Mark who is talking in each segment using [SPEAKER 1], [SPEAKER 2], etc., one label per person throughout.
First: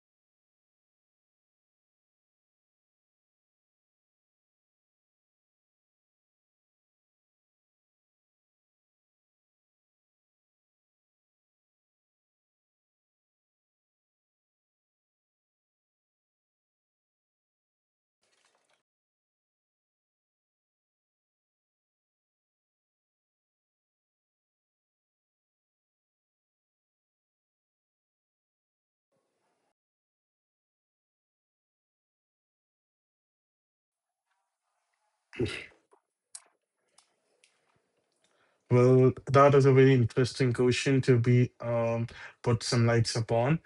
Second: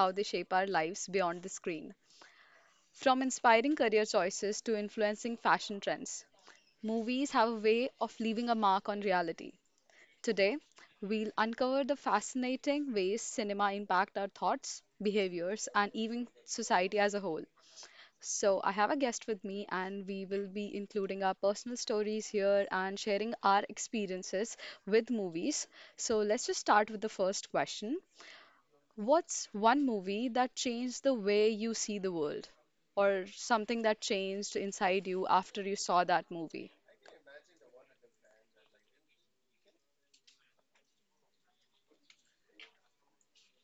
[SPEAKER 1] how they shape our lives beyond the screen. From inspiring career choices to influencing fashion trends, movies have a way of leaving a mark on reality. Today, we'll uncover the fascinating ways cinema impact our thoughts, behaviors, and even society as a whole. So, I have a guest with me, and we will be including our personal stories here and sharing our experiences with movies. So, let's just start with the first question. What's one movie that changed the way you see the world, or something that changed inside you after you saw that movie?
[SPEAKER 2] Well, that is a very interesting question to be put some lights upon.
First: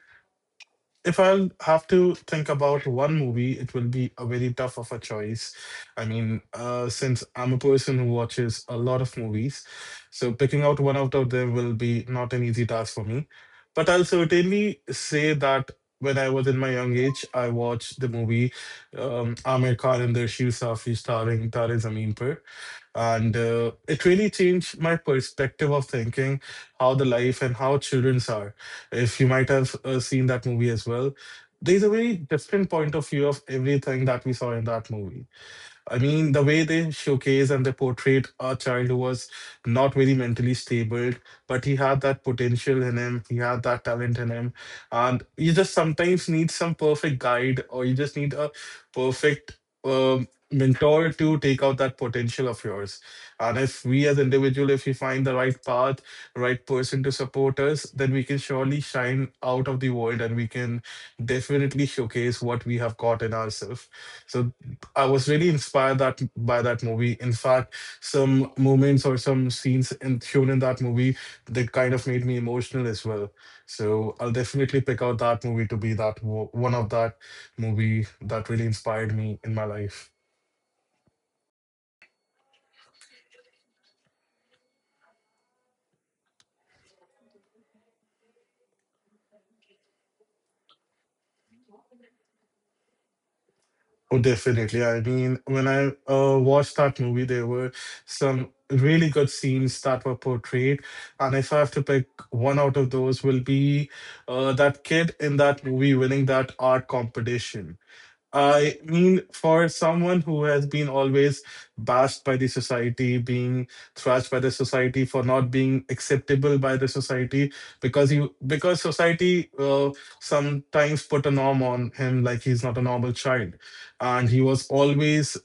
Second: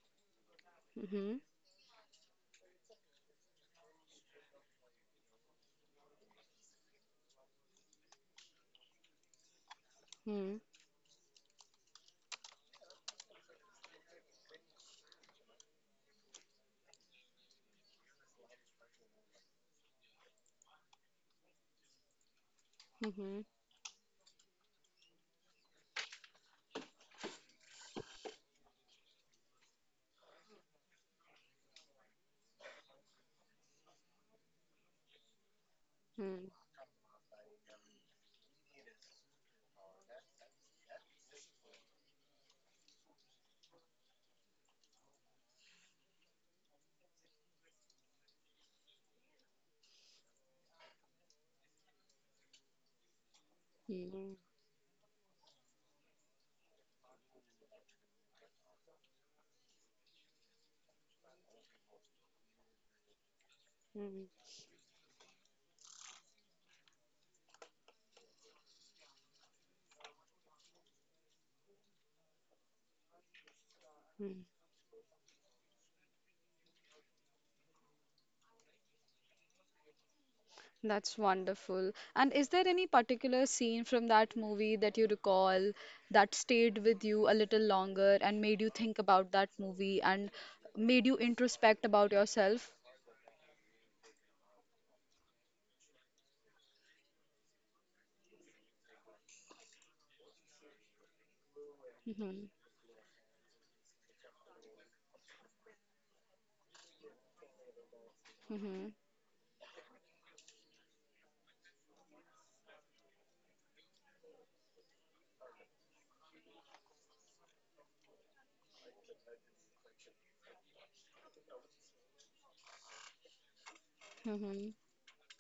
[SPEAKER 2] If
[SPEAKER 1] Mm-hmm.
[SPEAKER 2] I'll have to think about one movie, it will be a very tough of a choice. I mean, since I'm a person who watches a lot of movies, so picking out one out of them will be not an easy task for me. But I'll certainly say that when I was in my young age, I watched the movie Aamir Khan and the Shoe Safi starring Tare Zameen Par, and
[SPEAKER 1] Mm-hmm.
[SPEAKER 2] it really changed my perspective of thinking how the life and how childrens are. If you might have seen that movie as well, there's a very different point of view of everything that we saw in that movie. I mean, the
[SPEAKER 1] Mm-hmm.
[SPEAKER 2] way they showcase and they portrayed a child who was not very mentally stable, but he had that potential in him, he had that talent in him. And you just sometimes need some perfect guide, or you just need a perfect mentor to take out that potential of yours. And if we as
[SPEAKER 1] Mm-hmm.
[SPEAKER 2] individual, if we find the right path, right person to support us, then we can surely shine out of the world and we can definitely showcase what we have got in ourselves. So.
[SPEAKER 1] Mm-hmm.
[SPEAKER 2] I was really inspired that by that movie. In fact, some moments or some scenes in, shown in that movie that kind of made me emotional as well. So I'll definitely pick out that movie to be that one of that movie that really inspired me in my life.
[SPEAKER 1] That's wonderful. And is there any particular scene from that movie that you recall that stayed with you a little longer and made you think about that movie and made you introspect about yourself?
[SPEAKER 2] Oh, definitely. I mean, when I watched that movie, there were some really good scenes that were portrayed, and if I have to pick
[SPEAKER 1] Mm-hmm.
[SPEAKER 2] one out of those, will be that kid in that movie winning that art competition. I
[SPEAKER 1] Mm-hmm.
[SPEAKER 2] mean, for someone who has been always bashed by the society, being thrashed by the society for not being acceptable by the society, because society sometimes put a norm on him, like he's not a normal child, and he was
[SPEAKER 1] Mm-hmm.
[SPEAKER 2] always,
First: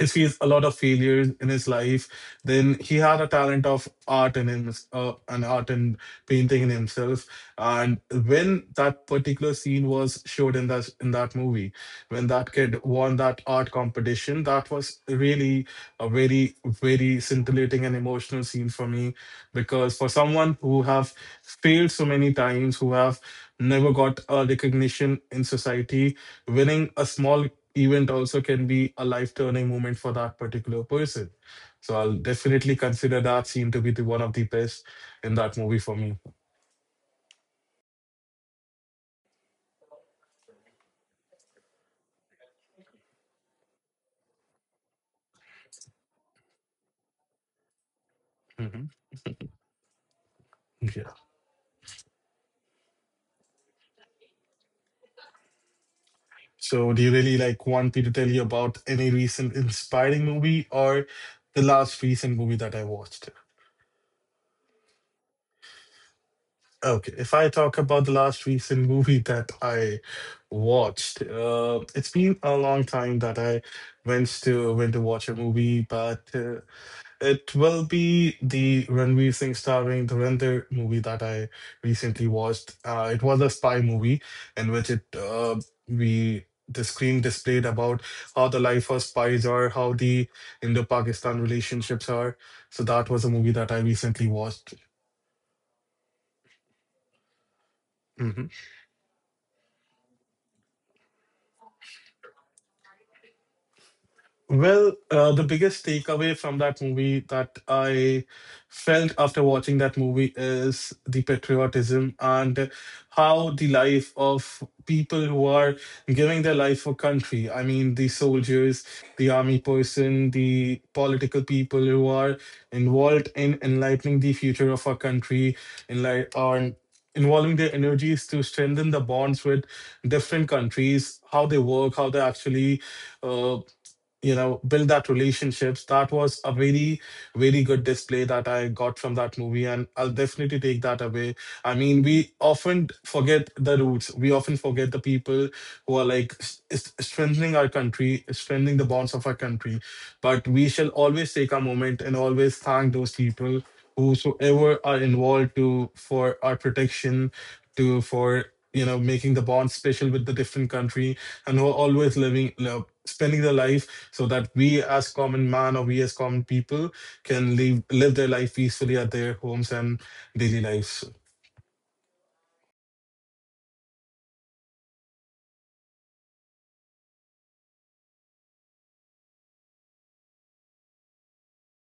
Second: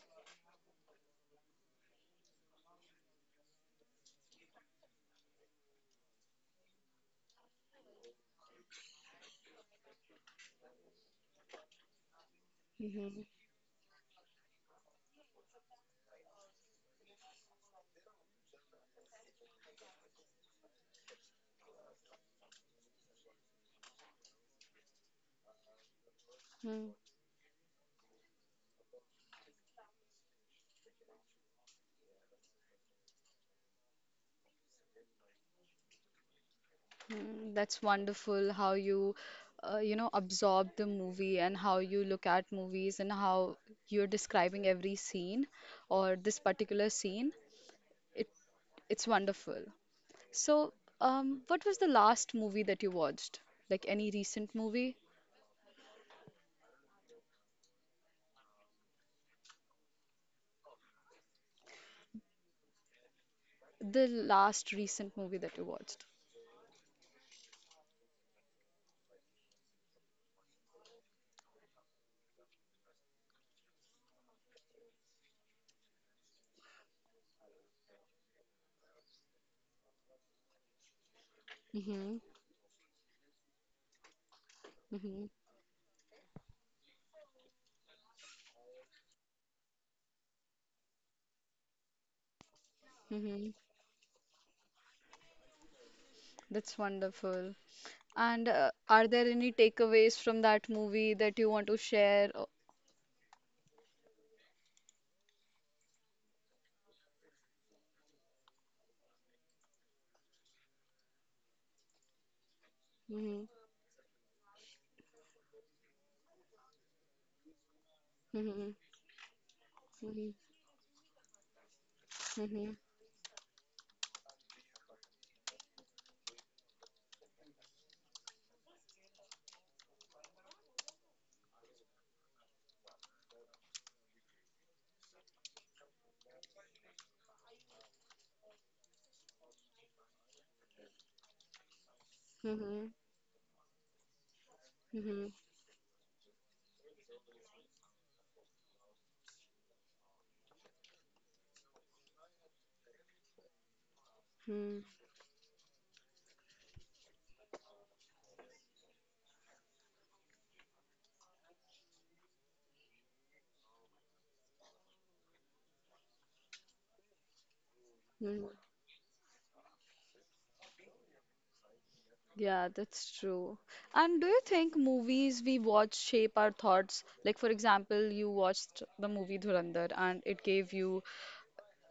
[SPEAKER 2] if he's a lot of failures in his life, then he had a talent of art in him, an art and painting in himself. And when that particular scene was showed in that movie, when that kid won
[SPEAKER 1] Mm-hmm.
[SPEAKER 2] that art competition, that was really a very very scintillating and emotional scene for me, because for someone who have failed so many times, who have never got a recognition in society, winning a small event also can be a life turning moment for that particular person. So I'll definitely consider that scene to be the one of the best in that movie for me.
[SPEAKER 1] Mm-hmm. That's wonderful how you, you know, absorb the movie and how you look at movies and how you're describing every scene or this particular scene. It
[SPEAKER 2] Hmm.
[SPEAKER 1] it's wonderful. So,
[SPEAKER 2] Yeah.
[SPEAKER 1] what was the last movie that you watched? Like any recent movie?
[SPEAKER 2] So do you really like want me to tell you about any recent inspiring movie or the last recent movie that I watched?
[SPEAKER 1] The last recent movie that you watched.
[SPEAKER 2] Okay, if I talk about the last recent movie that I watched, it's been a long time that I went to watch a movie, but it will be the Ranveer Singh starring Dhurandhar movie that I
[SPEAKER 1] Mm-hmm.
[SPEAKER 2] recently watched. It was a spy movie in which it
[SPEAKER 1] Mm-hmm.
[SPEAKER 2] we the screen displayed about how the life of spies are, how the Indo-Pakistan relationships are. So that was a movie
[SPEAKER 1] Hmm.
[SPEAKER 2] that I recently watched.
[SPEAKER 1] That's wonderful.
[SPEAKER 2] Mhm.
[SPEAKER 1] And are there any takeaways from that movie that you want to share, or?
[SPEAKER 2] Well, the biggest takeaway from that movie that I felt after watching that movie is the patriotism and
[SPEAKER 1] Mm-hmm.
[SPEAKER 2] how the life of people who are giving their life for country. I mean, the
[SPEAKER 1] Mm-hmm.
[SPEAKER 2] soldiers, the army person, the political people who are
[SPEAKER 1] Hmm.
[SPEAKER 2] involved in enlightening the future of our country, enlight or involving their energies to strengthen the bonds with different countries, how they work, how they actually uh, build that relationships. That was a very very good display that I got from that movie, and I'll definitely take that away. I mean, we often
[SPEAKER 1] Hmm.
[SPEAKER 2] forget the roots, we often forget the
[SPEAKER 1] Hmm.
[SPEAKER 2] people who are like strengthening our country, strengthening the bonds of our country, but we shall always take a moment and always thank those people whosoever are involved to for our protection, to for making the bond special with the different country, and who are always living, spending their life so that we as common man or we as common people can live their
[SPEAKER 1] Hmm.
[SPEAKER 2] life peacefully at their homes and daily lives.
[SPEAKER 1] Yeah, that's true. And do you think movies we watch shape our thoughts? Like, for example, you watched the movie Dhurandhar and it gave you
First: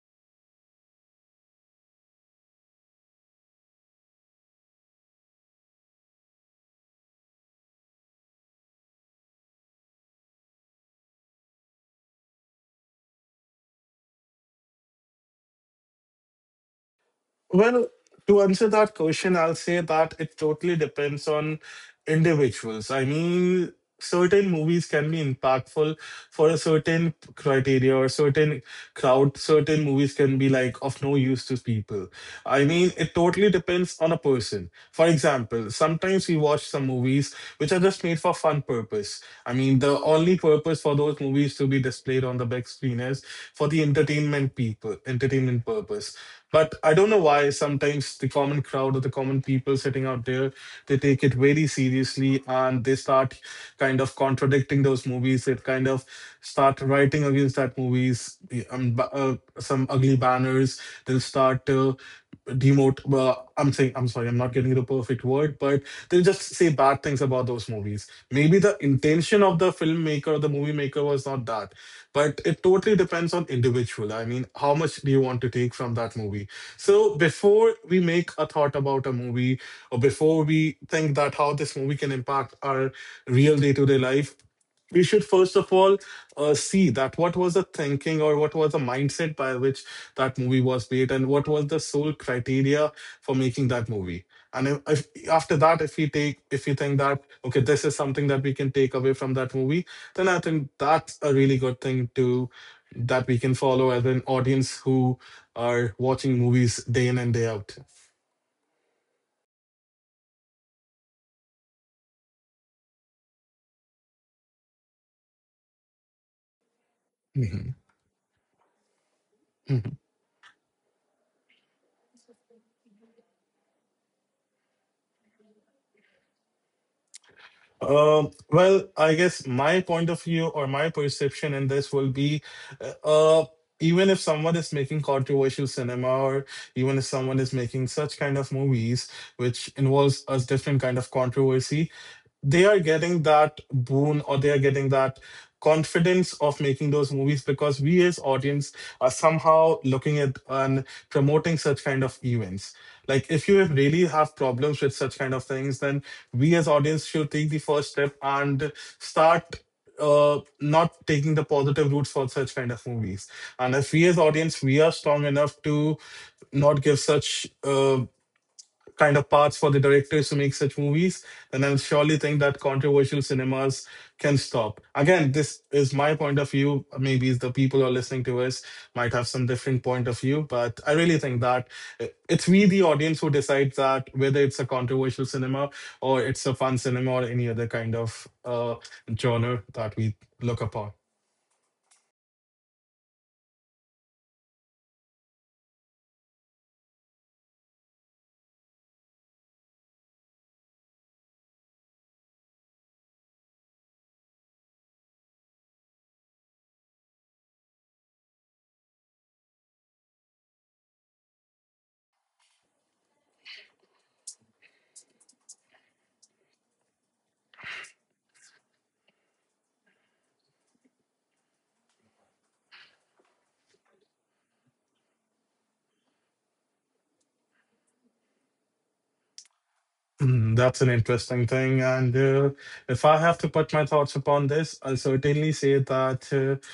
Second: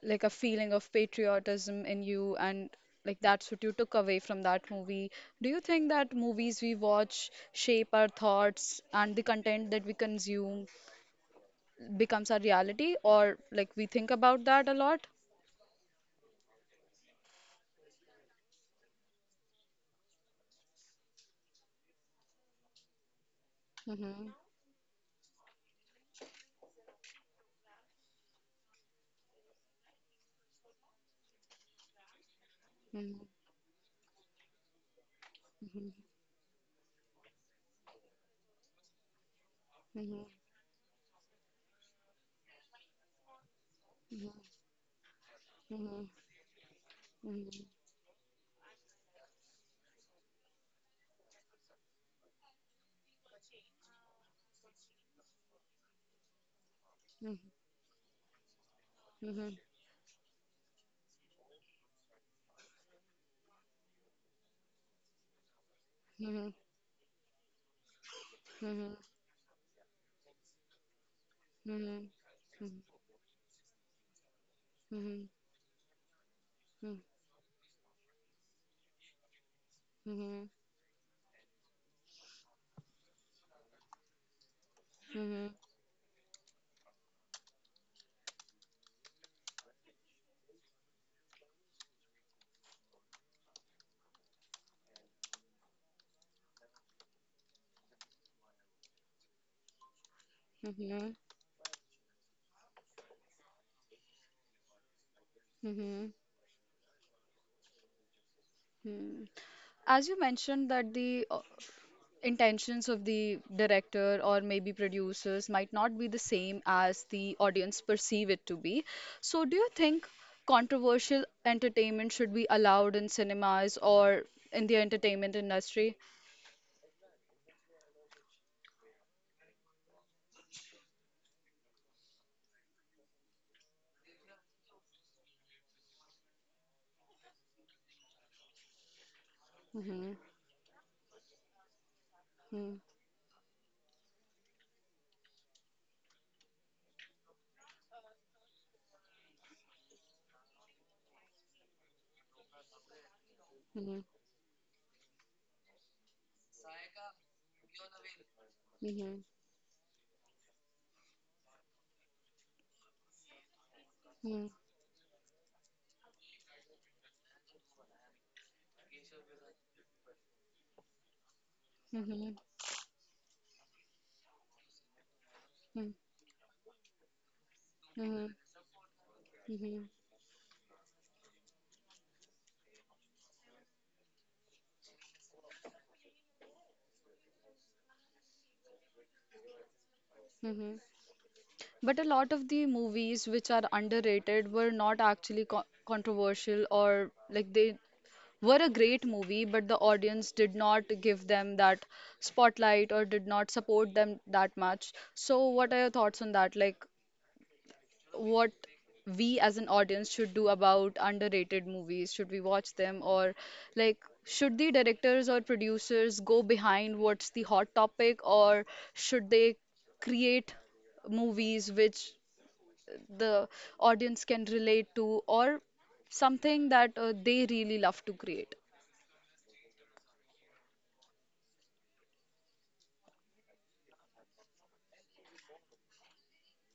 [SPEAKER 1] like a feeling of patriotism in you, and like that's what you took away from that movie. Do you think that movies we watch shape our thoughts and the content that we consume becomes our reality, or like we think about that a lot?
[SPEAKER 2] Well, to answer that question, I'll say that it totally depends on individuals. I mean,
[SPEAKER 1] Mhm,
[SPEAKER 2] certain movies can be impactful for a certain criteria or certain crowd. Certain movies can be like of no use to people. I mean, it
[SPEAKER 1] mhm,
[SPEAKER 2] totally depends on a person. For example,
[SPEAKER 1] mhm,
[SPEAKER 2] sometimes we watch some movies which are just made for fun purpose. I mean, the
[SPEAKER 1] mhm,
[SPEAKER 2] only purpose for those movies to be displayed on the big screen is for the entertainment people, entertainment
[SPEAKER 1] mhm,
[SPEAKER 2] purpose, but I don't know
[SPEAKER 1] mhm,
[SPEAKER 2] why
[SPEAKER 1] mhm,
[SPEAKER 2] sometimes the common crowd or the common people sitting out there, they take it very seriously and they start kind of contradicting those movies. They kind of start writing against that movies,
[SPEAKER 1] mhm,
[SPEAKER 2] some ugly banners. They'll start demote. Well, I'm saying, I'm sorry, I'm not getting the perfect word, but they'll
[SPEAKER 1] mhm,
[SPEAKER 2] just
[SPEAKER 1] mhm.
[SPEAKER 2] say bad things about those movies. Maybe the
[SPEAKER 1] Mhm.
[SPEAKER 2] intention of the filmmaker or the movie maker was not that,
[SPEAKER 1] Mhm.
[SPEAKER 2] but it
[SPEAKER 1] Mhm.
[SPEAKER 2] totally depends on individual. I mean, how much do you
[SPEAKER 1] Mhm.
[SPEAKER 2] want to take from that movie. So before we make a thought about a movie or
[SPEAKER 1] Mhm.
[SPEAKER 2] before
[SPEAKER 1] Mhm.
[SPEAKER 2] we think that how this movie can impact our real day-to-day life, we should
[SPEAKER 1] Mhm.
[SPEAKER 2] first of all see that what was the thinking or what was the mindset by which that movie was made and what was the sole criteria for making that movie. And if after that, if we think that okay, this is something that we can take away from that movie, then I think
[SPEAKER 1] Mhm.
[SPEAKER 2] that's a really good thing to that we can follow as an audience who are
[SPEAKER 1] Mhm.
[SPEAKER 2] watching movies day in and day out.
[SPEAKER 1] Mhm. As you mentioned that the intentions of the director or maybe producers might not be the same as the
[SPEAKER 2] Mhm.
[SPEAKER 1] audience perceive it to be. So do you think controversial entertainment should be allowed in cinemas or in the entertainment industry?
[SPEAKER 2] Well, I guess my point of view or my perception in this will be uh, uh, even if someone is making controversial cinema or even if someone is making such kind of movies which
[SPEAKER 1] Mm-hmm.
[SPEAKER 2] involves a different kind of controversy, they
[SPEAKER 1] Mm-hmm.
[SPEAKER 2] are getting that boon or they are getting that confidence of making those movies because we as audience are somehow looking at and promoting such kind of events. Like if you really have problems with such kind of things, then we as audience should take the first step and
[SPEAKER 1] Mm-hmm.
[SPEAKER 2] start not taking the positive routes for such kind of movies. And if we as
[SPEAKER 1] Mm-hmm.
[SPEAKER 2] audience we are strong enough to not give such kind of paths for the directors to make such movies, then I surely
[SPEAKER 1] Mm-hmm.
[SPEAKER 2] think that controversial cinemas can stop. Again, this is my point of view. Maybe the people who are listening
[SPEAKER 1] Mm-hmm.
[SPEAKER 2] to us might have some
[SPEAKER 1] Mm-hmm.
[SPEAKER 2] different point of view, but I really think that it's we, the audience, who decides that whether it's a controversial cinema or it's a fun cinema or any other kind of genre that we look
[SPEAKER 1] Mm-hmm.
[SPEAKER 2] upon.
[SPEAKER 1] But a lot of the movies which are underrated were not actually co controversial, or like they were a great movie, but the audience did not give them that spotlight or did not support them that much. So, what are your thoughts on that? Like, what we as an audience should do about underrated movies? Should we watch them, or like should the directors or producers go behind what's the hot topic, or should they create movies which the audience can relate to, or something that they really love to create.
[SPEAKER 2] That's an interesting thing. And if I have to put my thoughts upon this, I'll certainly say that,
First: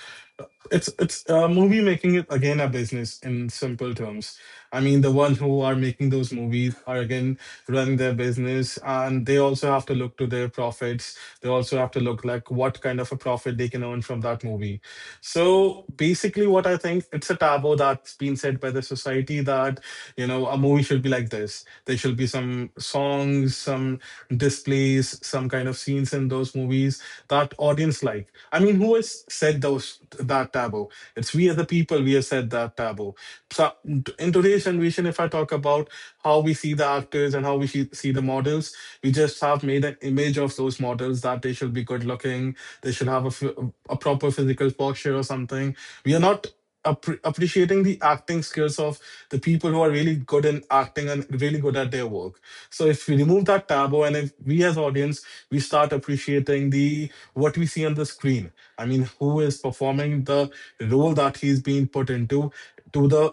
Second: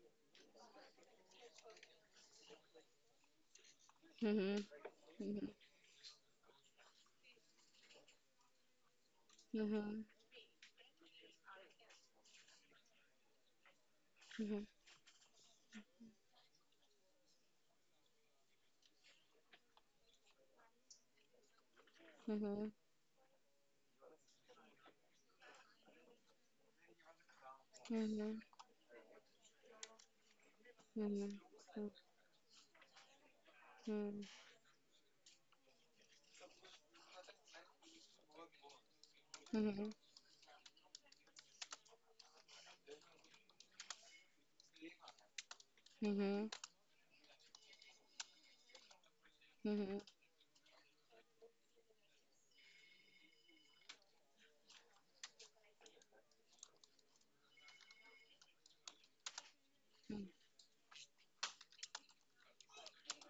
[SPEAKER 2] it's movie making it again a business in simple terms.
[SPEAKER 1] Mm-hmm.
[SPEAKER 2] I mean, the one
[SPEAKER 1] Mm-hmm.
[SPEAKER 2] who are making those movies are again running their business, and they also have to
[SPEAKER 1] Mm-hmm.
[SPEAKER 2] look to their profits, they also have to look like what kind of a profit they can earn from that movie. So basically, what I think it's a taboo that's been set by the society, that a movie should be like this. There should be
[SPEAKER 1] Mhm,
[SPEAKER 2] some
[SPEAKER 1] mhm,
[SPEAKER 2] songs, some displays, some kind of scenes in those movies that audience like. I mean, who has said those that taboo?
[SPEAKER 1] mhm, mhm, mhm,
[SPEAKER 2] It's
[SPEAKER 1] mhm,
[SPEAKER 2] we as the people we have said that taboo. So in today's generation, if I talk about how we see the actors and how we see the models, we just have made an image of those models that they should be good looking, they should have a proper physical posture or something. We are not
[SPEAKER 1] mhm,
[SPEAKER 2] appreciating the acting skills of the people
[SPEAKER 1] mhm,
[SPEAKER 2] who are
[SPEAKER 1] mhm,
[SPEAKER 2] really good in acting and really good at their work. So if we remove that taboo and if we as audience we start appreciating the what we see on the screen. I mean, who is performing the role that he's being put into to the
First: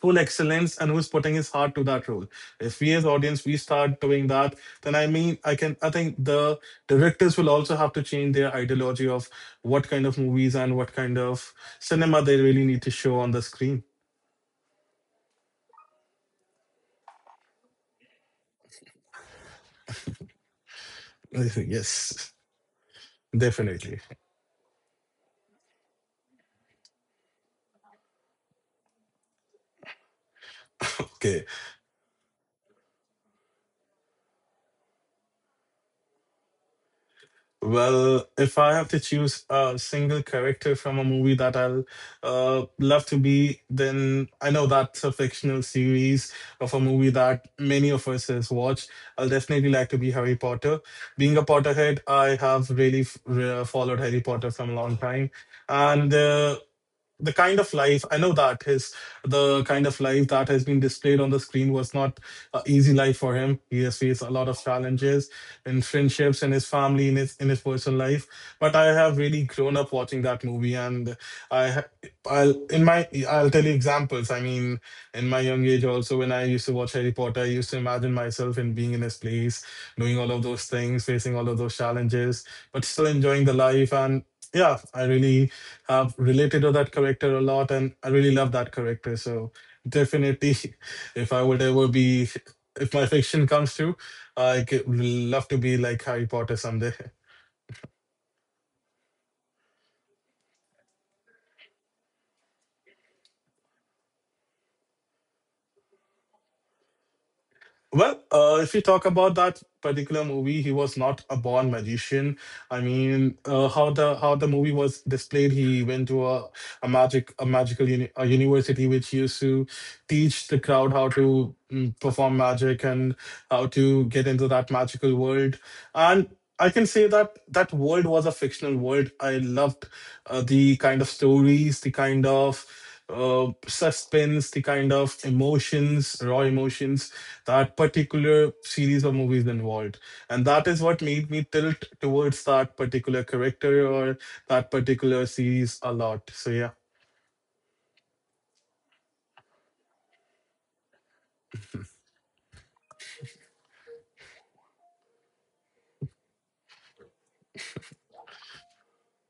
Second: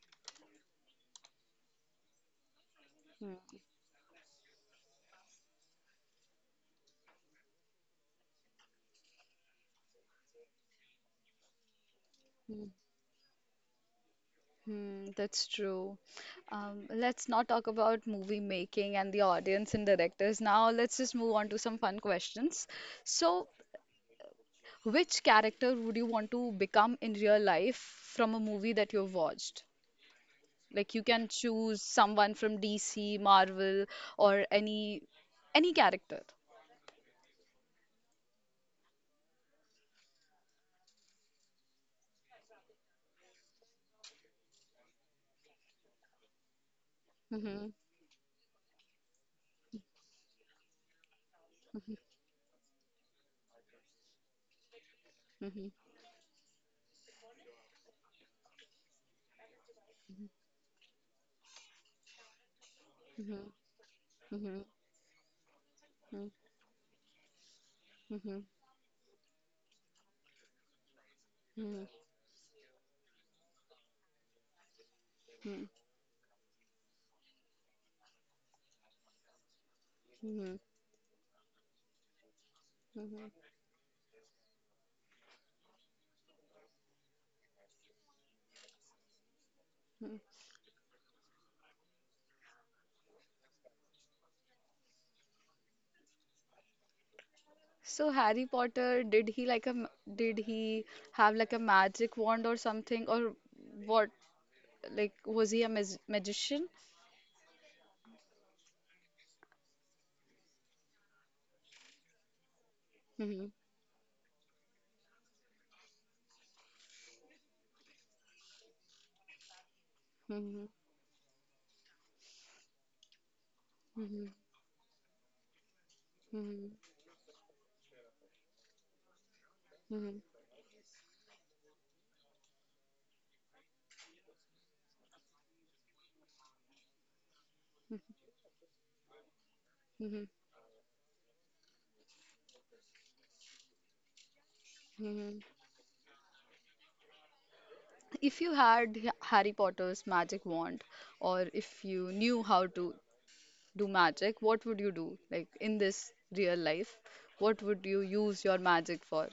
[SPEAKER 2] full excellence, and who's putting his heart to that role? If we as audience we start doing that, then I think the directors will also have to change their ideology of what kind of movies and what kind of cinema they
[SPEAKER 1] mhm,
[SPEAKER 2] really
[SPEAKER 1] mhm.
[SPEAKER 2] need to show on the screen.
[SPEAKER 1] That's true. Let's not talk about movie making and the audience and directors. Now, let's just move
[SPEAKER 2] I
[SPEAKER 1] on to
[SPEAKER 2] think,
[SPEAKER 1] some fun
[SPEAKER 2] yes,
[SPEAKER 1] questions. So,
[SPEAKER 2] definitely.
[SPEAKER 1] which character would you want to become in real life from a movie that you've watched? Like you can
[SPEAKER 2] Okay.
[SPEAKER 1] choose someone from DC, Marvel, or any character.
[SPEAKER 2] Well, if I have to choose a single character from a movie that I'll love to be, then I know that's a fictional series of a movie that
[SPEAKER 1] Mm-hmm.
[SPEAKER 2] many of us has watched. I'll definitely like to be Harry Potter. Being a
[SPEAKER 1] Mm-hmm.
[SPEAKER 2] Potterhead, I have really followed Harry Potter from a long time,
[SPEAKER 1] Mm-hmm.
[SPEAKER 2] and the kind of life i know that his the kind of life that has been displayed on the screen was not an easy life for
[SPEAKER 1] Mm-hmm.
[SPEAKER 2] him. He has faced a lot
[SPEAKER 1] Mm-hmm.
[SPEAKER 2] of challenges in friendships, in his family, in his personal life.
[SPEAKER 1] Mm-hmm. Mm-hmm.
[SPEAKER 2] But I have really grown up watching that movie, and i ha- I'll in my I'll tell you examples. I mean, in my young age also, when I used to watch Harry Potter, I used to imagine myself in being in his place, doing all of
[SPEAKER 1] Mm-hmm.
[SPEAKER 2] those things, facing all of those challenges, but still
[SPEAKER 1] Mm-hmm.
[SPEAKER 2] enjoying the life. And yeah, I really, I have related to that character a lot, and I really love that character. So definitely, if I would ever be, if my fiction comes through, I could love to be like Harry Potter someday.
[SPEAKER 1] So Harry Potter, did he like did he have like a magic wand or something, or what? Like was he a magician?
[SPEAKER 2] Well, if you talk about that particular movie, he was not a born magician. I mean,
[SPEAKER 1] Mm-hmm.
[SPEAKER 2] how the movie was displayed, he went to a magical a university which used to teach the
[SPEAKER 1] Mm-hmm.
[SPEAKER 2] crowd how to perform magic and how to get into that magical world. And I can
[SPEAKER 1] Mm-hmm.
[SPEAKER 2] say that that world was a fictional world. I loved
[SPEAKER 1] Mhm,
[SPEAKER 2] the kind of stories, the kind of suspense, the kind of emotions, raw emotions, that
[SPEAKER 1] mhm,
[SPEAKER 2] particular series or movies involved.
[SPEAKER 1] mhm,
[SPEAKER 2] And that is what made me tilt towards that particular character or that particular
[SPEAKER 1] mhm.
[SPEAKER 2] series a lot. So yeah.
[SPEAKER 1] If you had Harry Potter's magic wand, or if you knew how to do magic, what would you do? Like in this real life, what would you use your magic for?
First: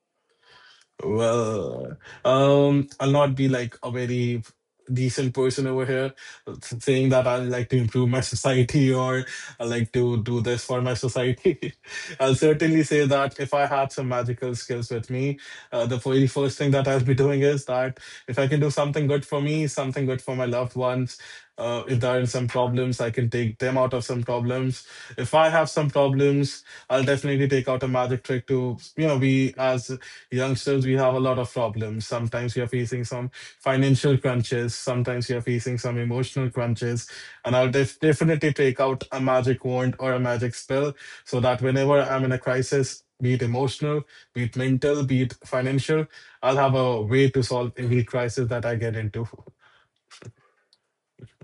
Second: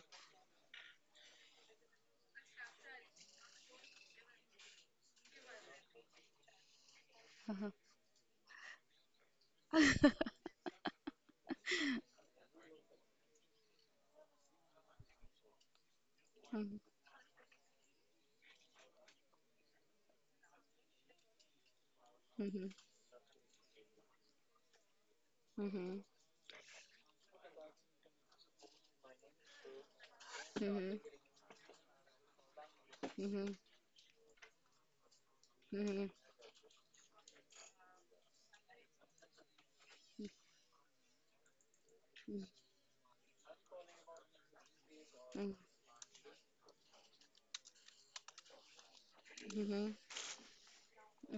[SPEAKER 2] Well, I'll not be like a very decent person over here saying that I like to improve my society or I like to do this for my society. I'll certainly say that if I had some magical skills with me, the very first thing
[SPEAKER 1] Mhm,
[SPEAKER 2] that I'll be doing is that if I can do something good for me, something good for my loved ones, if there are some
[SPEAKER 1] mhm,
[SPEAKER 2] problems, I can take them out of some problems. If I have some
[SPEAKER 1] mhm,
[SPEAKER 2] problems, I'll definitely take out a magic trick to, you know, be as youngsters, we
[SPEAKER 1] mhm,
[SPEAKER 2] have a lot of problems. Sometimes we are facing some
[SPEAKER 1] mhm,
[SPEAKER 2] financial crunches, sometimes we are facing some
[SPEAKER 1] mhm,
[SPEAKER 2] emotional crunches. And I'll definitely take out a magic wand or a magic spell, so that whenever I'm in a
[SPEAKER 1] mhm,
[SPEAKER 2] crisis, be it emotional, be it mental, be it
[SPEAKER 1] mhm,
[SPEAKER 2] financial, I'll have a way to solve every crisis that I get into.
[SPEAKER 1] mhm.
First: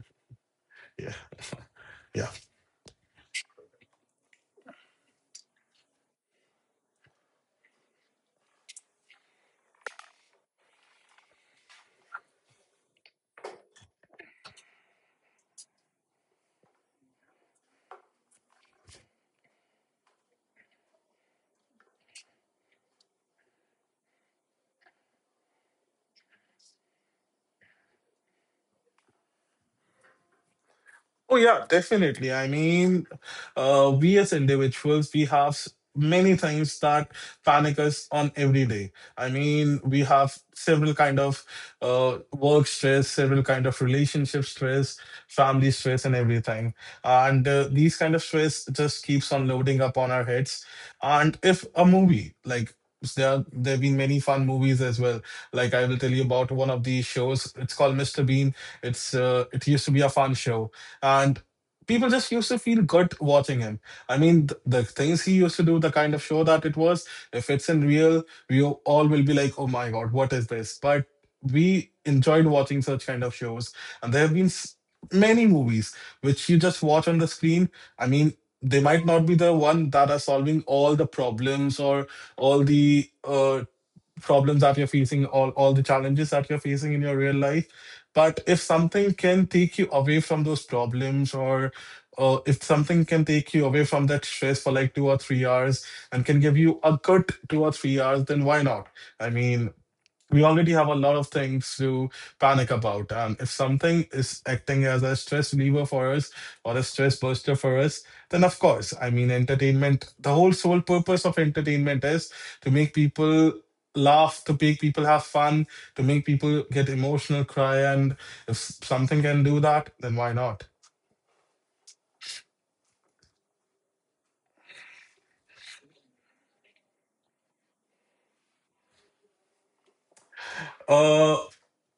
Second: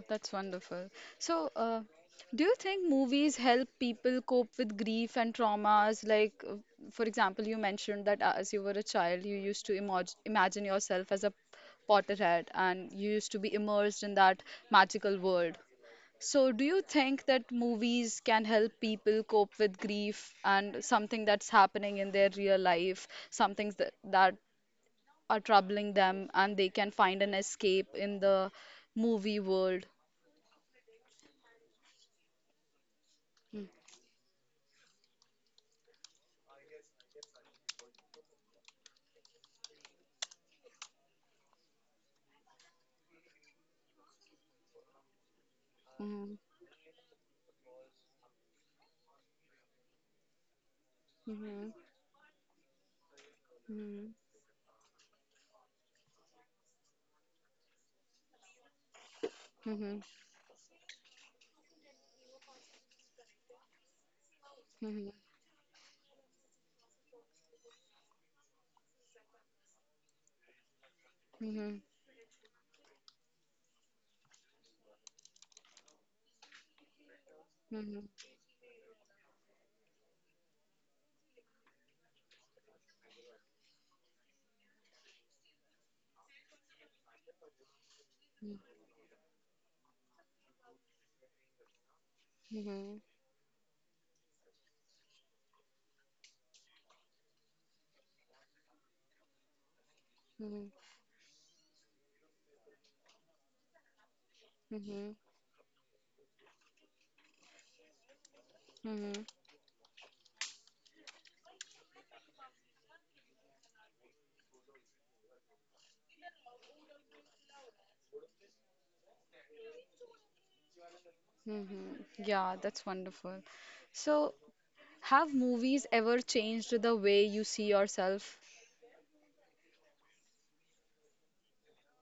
[SPEAKER 1] That's wonderful.
[SPEAKER 2] Yeah.
[SPEAKER 1] So,
[SPEAKER 2] Yeah.
[SPEAKER 1] do you think movies help people cope with grief and traumas? Like, for example, you mentioned that as you were a child, you used to imagine yourself as a Potterhead, and you used to be immersed in that magical world. So, do you think that movies can help people cope with grief and something that's happening in their real life, some things that, are troubling them, and they can find an escape in the movie world?
[SPEAKER 2] Oh, yeah, definitely. I mean,
[SPEAKER 1] Hmm.
[SPEAKER 2] we as individuals, we have many things that panic us on every day. I mean, we have several kind of work stress, several kind of relationship stress, family stress, and
[SPEAKER 1] Mhm.
[SPEAKER 2] everything. And these kind of stress just keeps on loading up on our heads. And if
[SPEAKER 1] Mhm.
[SPEAKER 2] a movie like there are, there have been
[SPEAKER 1] Mhm.
[SPEAKER 2] many fun movies as well. Like I will tell you about one of the shows. It's called Mr. Bean. It's it used to
[SPEAKER 1] Mhm.
[SPEAKER 2] be a fun show, and people just used to feel good watching him. I mean, the
[SPEAKER 1] Mhm.
[SPEAKER 2] things he used to do, the kind of show that it was, if it's in real, we all will be like, oh my God, what is this? But
[SPEAKER 1] Mhm.
[SPEAKER 2] we enjoyed watching such kind of shows. And there have been many movies which you just watch on the screen.
[SPEAKER 1] Mhm.
[SPEAKER 2] I mean, they might not be the one that are solving all the problems or all the problems that you're facing, all the challenges that you're facing in your real life. But if something can take you away from those problems, or if
[SPEAKER 1] Mhm.
[SPEAKER 2] something can take you away from that stress for like 2 or 3 hours and can give you a good 2 or 3 hours, then why not? I mean, we
[SPEAKER 1] Mhm.
[SPEAKER 2] already have a lot of things to panic about. And if something is acting as
[SPEAKER 1] Mhm.
[SPEAKER 2] a stress reliever for us or a stress buster for us, then of course, I
[SPEAKER 1] Mhm.
[SPEAKER 2] mean, entertainment, the whole sole purpose of entertainment is to make people laugh, to make people have fun, to make people get emotional, cry. And if something can do that, then why not?
[SPEAKER 1] Mhm. Yeah, that's wonderful. So, have movies ever changed the way you see yourself?
[SPEAKER 2] Uh,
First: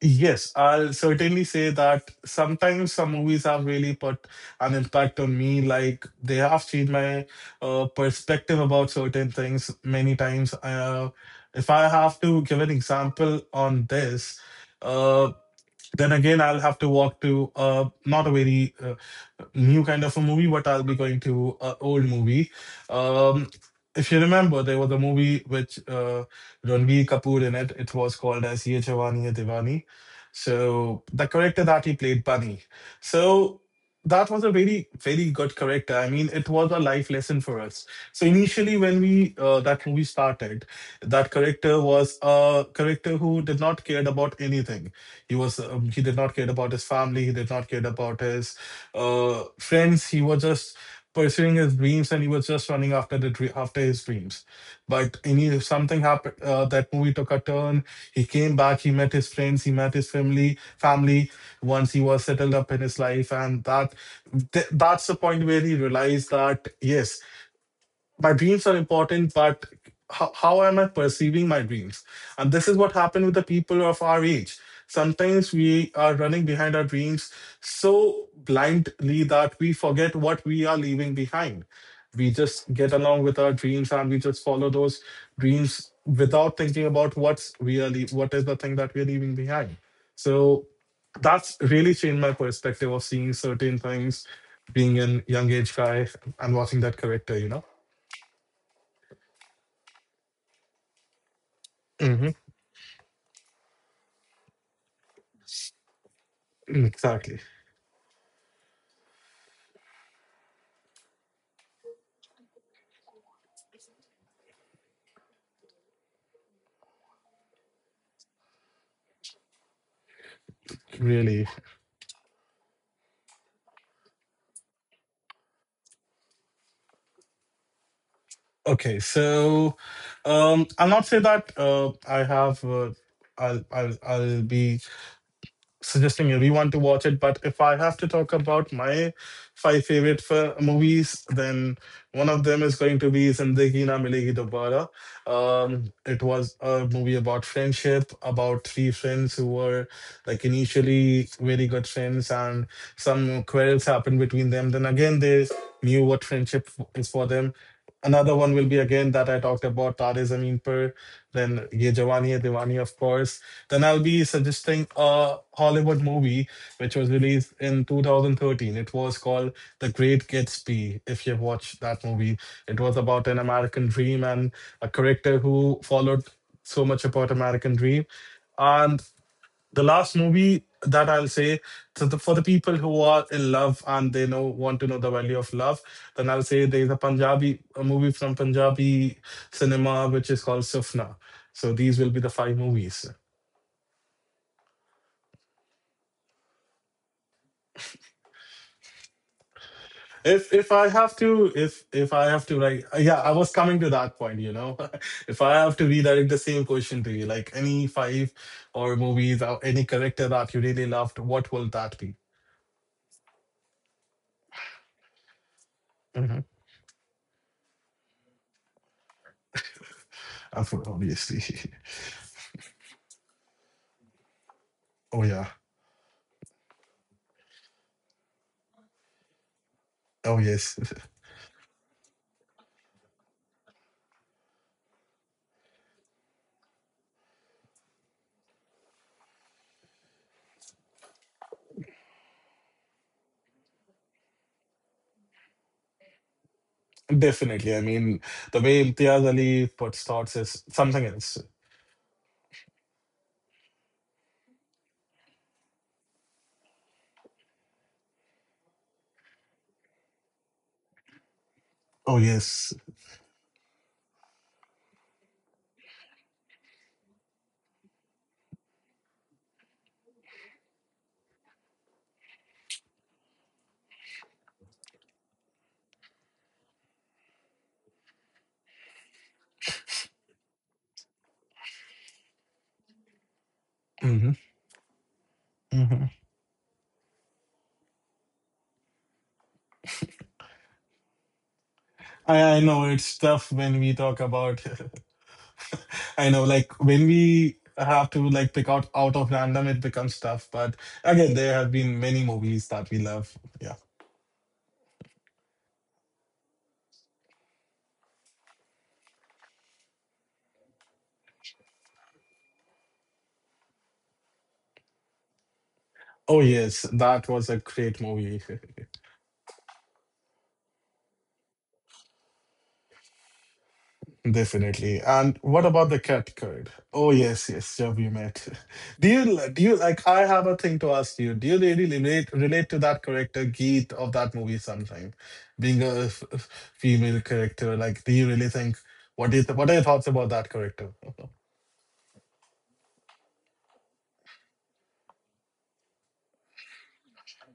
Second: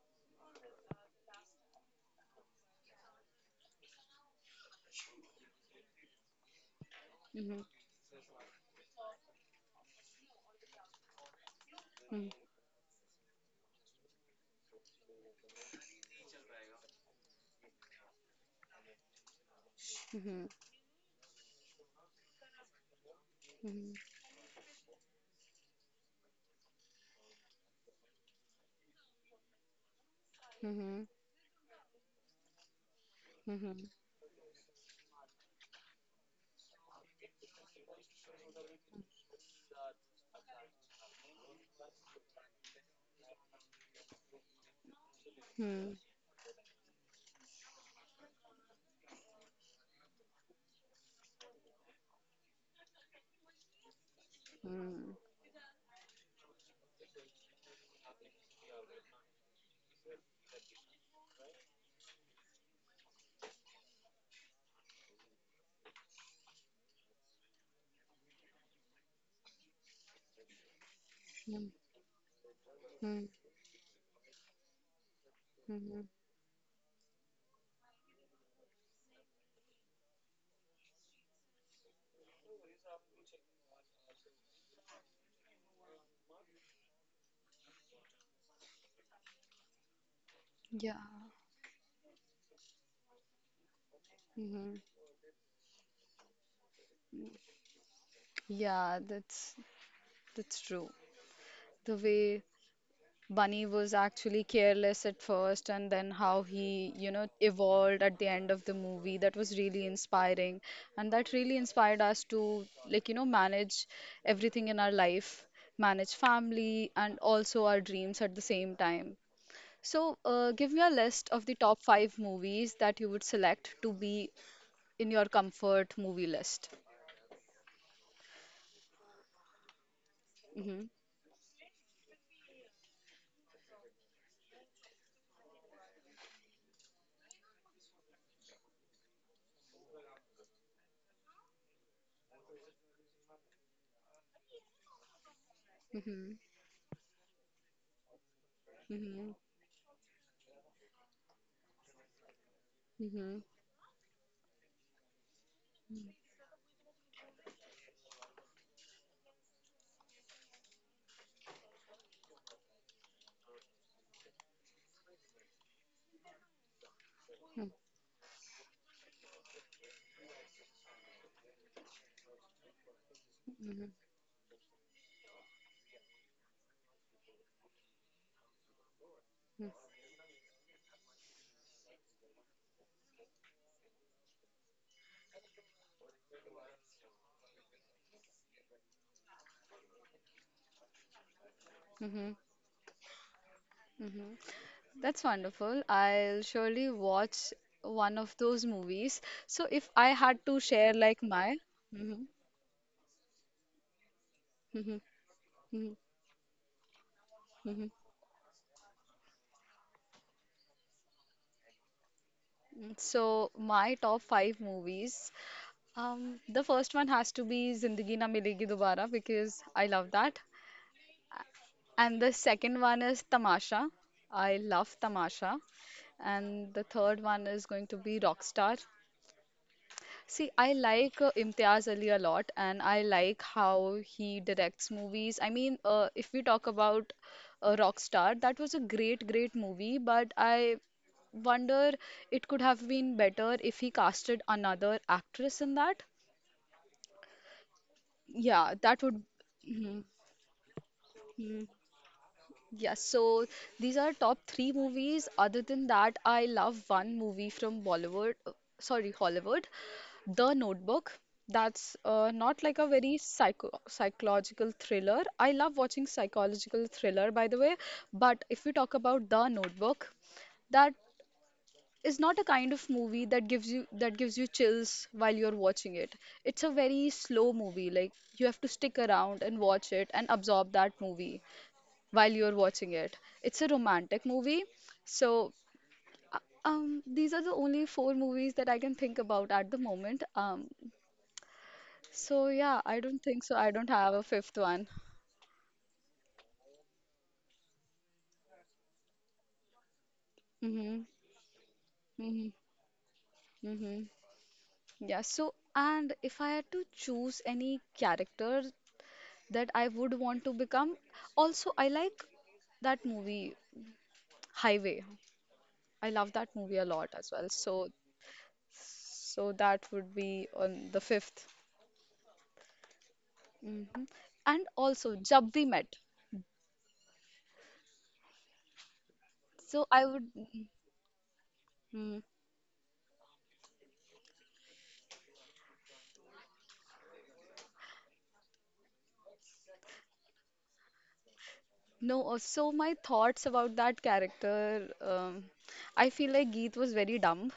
[SPEAKER 2] Yes, I'll certainly say that sometimes some movies have really put an impact on me. Like they have changed my
[SPEAKER 1] Mhm.
[SPEAKER 2] perspective about certain things many times. If I have
[SPEAKER 1] Mhm.
[SPEAKER 2] to give an example on this, uh. Then again, I'll have to walk to not a very new kind of a movie,
[SPEAKER 1] Mhm.
[SPEAKER 2] but I'll be going to an old movie. Um, if you remember, there was a movie which Ranbir Kapoor in it. It was called as Ye Jawani Hai Diwani. So
[SPEAKER 1] Mhm.
[SPEAKER 2] the character that he played, Bunny.
[SPEAKER 1] Mhm.
[SPEAKER 2] So
[SPEAKER 1] Mhm.
[SPEAKER 2] that was a very, very good character. I mean, it was a life lesson for us. So initially, when we that movie started, that character was a character who did not care about anything. He was
[SPEAKER 1] Mhm.
[SPEAKER 2] he did not care about his family. He did not care about his friends. He was just pursuing his dreams, and he was just running after the after his dreams.
[SPEAKER 1] Mhm.
[SPEAKER 2] But any something happened. That movie took a turn. He came back. He met his friends. He met his family. Once he was settled up in his life, and that that's the point where he realized that yes, my dreams are important, but how am I perceiving my
[SPEAKER 1] Mhm.
[SPEAKER 2] dreams? And this is what
[SPEAKER 1] Mhm.
[SPEAKER 2] happened with the people of our age. Sometimes we
[SPEAKER 1] Mhm.
[SPEAKER 2] are running behind our dreams so blindly that we forget what we are leaving behind. We just get along with our dreams, and we just follow those dreams without thinking about what's really, what is the thing that we're leaving behind. So
[SPEAKER 1] Yeah.
[SPEAKER 2] that's really changed my perspective of seeing certain things,
[SPEAKER 1] Mhm.
[SPEAKER 2] being a young age guy and watching that character, you know.
[SPEAKER 1] Yeah, that's true. The
[SPEAKER 2] Hmm.
[SPEAKER 1] way Bunny was actually careless at first, and then how he, you know,
[SPEAKER 2] Exactly.
[SPEAKER 1] evolved at the end of the movie. That was really inspiring. And that really inspired us to, like, you know, manage everything in our life, manage family, and also our dreams at the same time. So, give me a list of
[SPEAKER 2] Really.
[SPEAKER 1] the top five movies that you would select to be in your comfort movie list.
[SPEAKER 2] Okay. So,
[SPEAKER 1] Mm-hmm.
[SPEAKER 2] I'll not say that I have. I'll be suggesting everyone to watch it. But if I have to talk about my five favorite movies, then one of them is going to be Zindagi Na Milegi Dobara. It
[SPEAKER 1] Mm-hmm.
[SPEAKER 2] was a movie about friendship, about three
[SPEAKER 1] Mm-hmm.
[SPEAKER 2] friends who were like initially very good friends, and
[SPEAKER 1] Mm-hmm.
[SPEAKER 2] some quarrels happened between them. Then again, they knew what friendship is for them. Another one will be again that I talked about, Tare Zameen Par, then Ye Jawani Hai Diwani, of course, then I'll be suggesting a Hollywood movie which was released
[SPEAKER 1] Mm-hmm.
[SPEAKER 2] in 2013. It was called The Great Gatsby. If you've watched that movie, it was about an
[SPEAKER 1] Mm-hmm.
[SPEAKER 2] American dream, and a character who followed so much about American dream. And
[SPEAKER 1] Mm-hmm.
[SPEAKER 2] the last movie that I'll say, so the, for the people who are in love and they know want to know the value of love, then I'll say there's a Punjabi a movie from Punjabi cinema which is called Sufna. So these will be
[SPEAKER 1] Mm-hmm.
[SPEAKER 2] the five movies.
[SPEAKER 1] Mm-hmm. That's wonderful. I'll surely watch one of those movies. So if I had
[SPEAKER 2] if
[SPEAKER 1] to
[SPEAKER 2] if
[SPEAKER 1] share
[SPEAKER 2] i have
[SPEAKER 1] like my
[SPEAKER 2] to if if
[SPEAKER 1] Mhm,
[SPEAKER 2] i have to like yeah, I was coming to that point, you know.
[SPEAKER 1] mhm,
[SPEAKER 2] If I have to
[SPEAKER 1] mhm,
[SPEAKER 2] redirect the same question to you, like
[SPEAKER 1] mhm.
[SPEAKER 2] any five or movies or any character that you really loved, what will that be?
[SPEAKER 1] Mm, so my top five movies.
[SPEAKER 2] Mm-hmm.
[SPEAKER 1] The first one has to be Zindagi Na Milegi Dobara because I love that.
[SPEAKER 2] Obviously.
[SPEAKER 1] And the second one is Tamasha. I love
[SPEAKER 2] Oh yeah.
[SPEAKER 1] Tamasha. And the third one is going to be Rockstar.
[SPEAKER 2] Oh
[SPEAKER 1] See, I
[SPEAKER 2] yes.
[SPEAKER 1] like Imtiaz Ali a lot, and I like how he directs movies. I mean, if we talk about Rockstar, that was a great movie, but I wonder it could have been better if he casted another actress in that.
[SPEAKER 2] Definitely, I mean, the
[SPEAKER 1] Yeah,
[SPEAKER 2] way
[SPEAKER 1] that would.
[SPEAKER 2] Imtiaz Ali
[SPEAKER 1] Mhm.
[SPEAKER 2] puts thoughts is something else.
[SPEAKER 1] Yes, so these are top three movies. Other than that, I love one movie from Bollywood, sorry, Hollywood, The Notebook. That's
[SPEAKER 2] Oh
[SPEAKER 1] not like
[SPEAKER 2] yes.
[SPEAKER 1] a very psychological thriller. I love watching psychological thriller, by the way, but if we talk about The Notebook, that is not a kind of movie that gives you chills while you're watching it. It's a very slow movie. Like you have to stick around and watch it and absorb that movie while you're watching it. It's a romantic
[SPEAKER 2] Hmm.
[SPEAKER 1] movie. So,
[SPEAKER 2] Hmm.
[SPEAKER 1] uh, these are the only four movies that I can think about at the moment.
[SPEAKER 2] I,
[SPEAKER 1] So
[SPEAKER 2] I
[SPEAKER 1] yeah,
[SPEAKER 2] know
[SPEAKER 1] I
[SPEAKER 2] it's
[SPEAKER 1] don't think so.
[SPEAKER 2] tough
[SPEAKER 1] I
[SPEAKER 2] when
[SPEAKER 1] don't
[SPEAKER 2] we
[SPEAKER 1] have a
[SPEAKER 2] talk
[SPEAKER 1] fifth
[SPEAKER 2] about.
[SPEAKER 1] one.
[SPEAKER 2] I know, like when we have to like pick out out of random, it becomes tough. But
[SPEAKER 1] Mm-hmm.
[SPEAKER 2] again, there have been many
[SPEAKER 1] Mm-hmm.
[SPEAKER 2] movies that we love. Yeah.
[SPEAKER 1] Mm-hmm. Yeah, so and if I had to choose any character that I would want to become, also I like that movie Highway. I love
[SPEAKER 2] Oh
[SPEAKER 1] that movie a
[SPEAKER 2] yes,
[SPEAKER 1] lot as
[SPEAKER 2] that
[SPEAKER 1] well.
[SPEAKER 2] was a
[SPEAKER 1] So
[SPEAKER 2] great movie.
[SPEAKER 1] so that would be on the fifth. Hmm. And
[SPEAKER 2] Definitely.
[SPEAKER 1] also,
[SPEAKER 2] And
[SPEAKER 1] Jab We
[SPEAKER 2] what about
[SPEAKER 1] Met.
[SPEAKER 2] the cat card? Oh yes, yes, yeah, we met. Do you, do you
[SPEAKER 1] So I
[SPEAKER 2] like? I
[SPEAKER 1] would,
[SPEAKER 2] have a thing to ask you. Do you really
[SPEAKER 1] mm,
[SPEAKER 2] relate to that character Geet of that movie sometime, being a female character? Like, do you really think, what is, what are your thoughts about that character?
[SPEAKER 1] no. So my thoughts about that character, I feel like Geet was very dumb.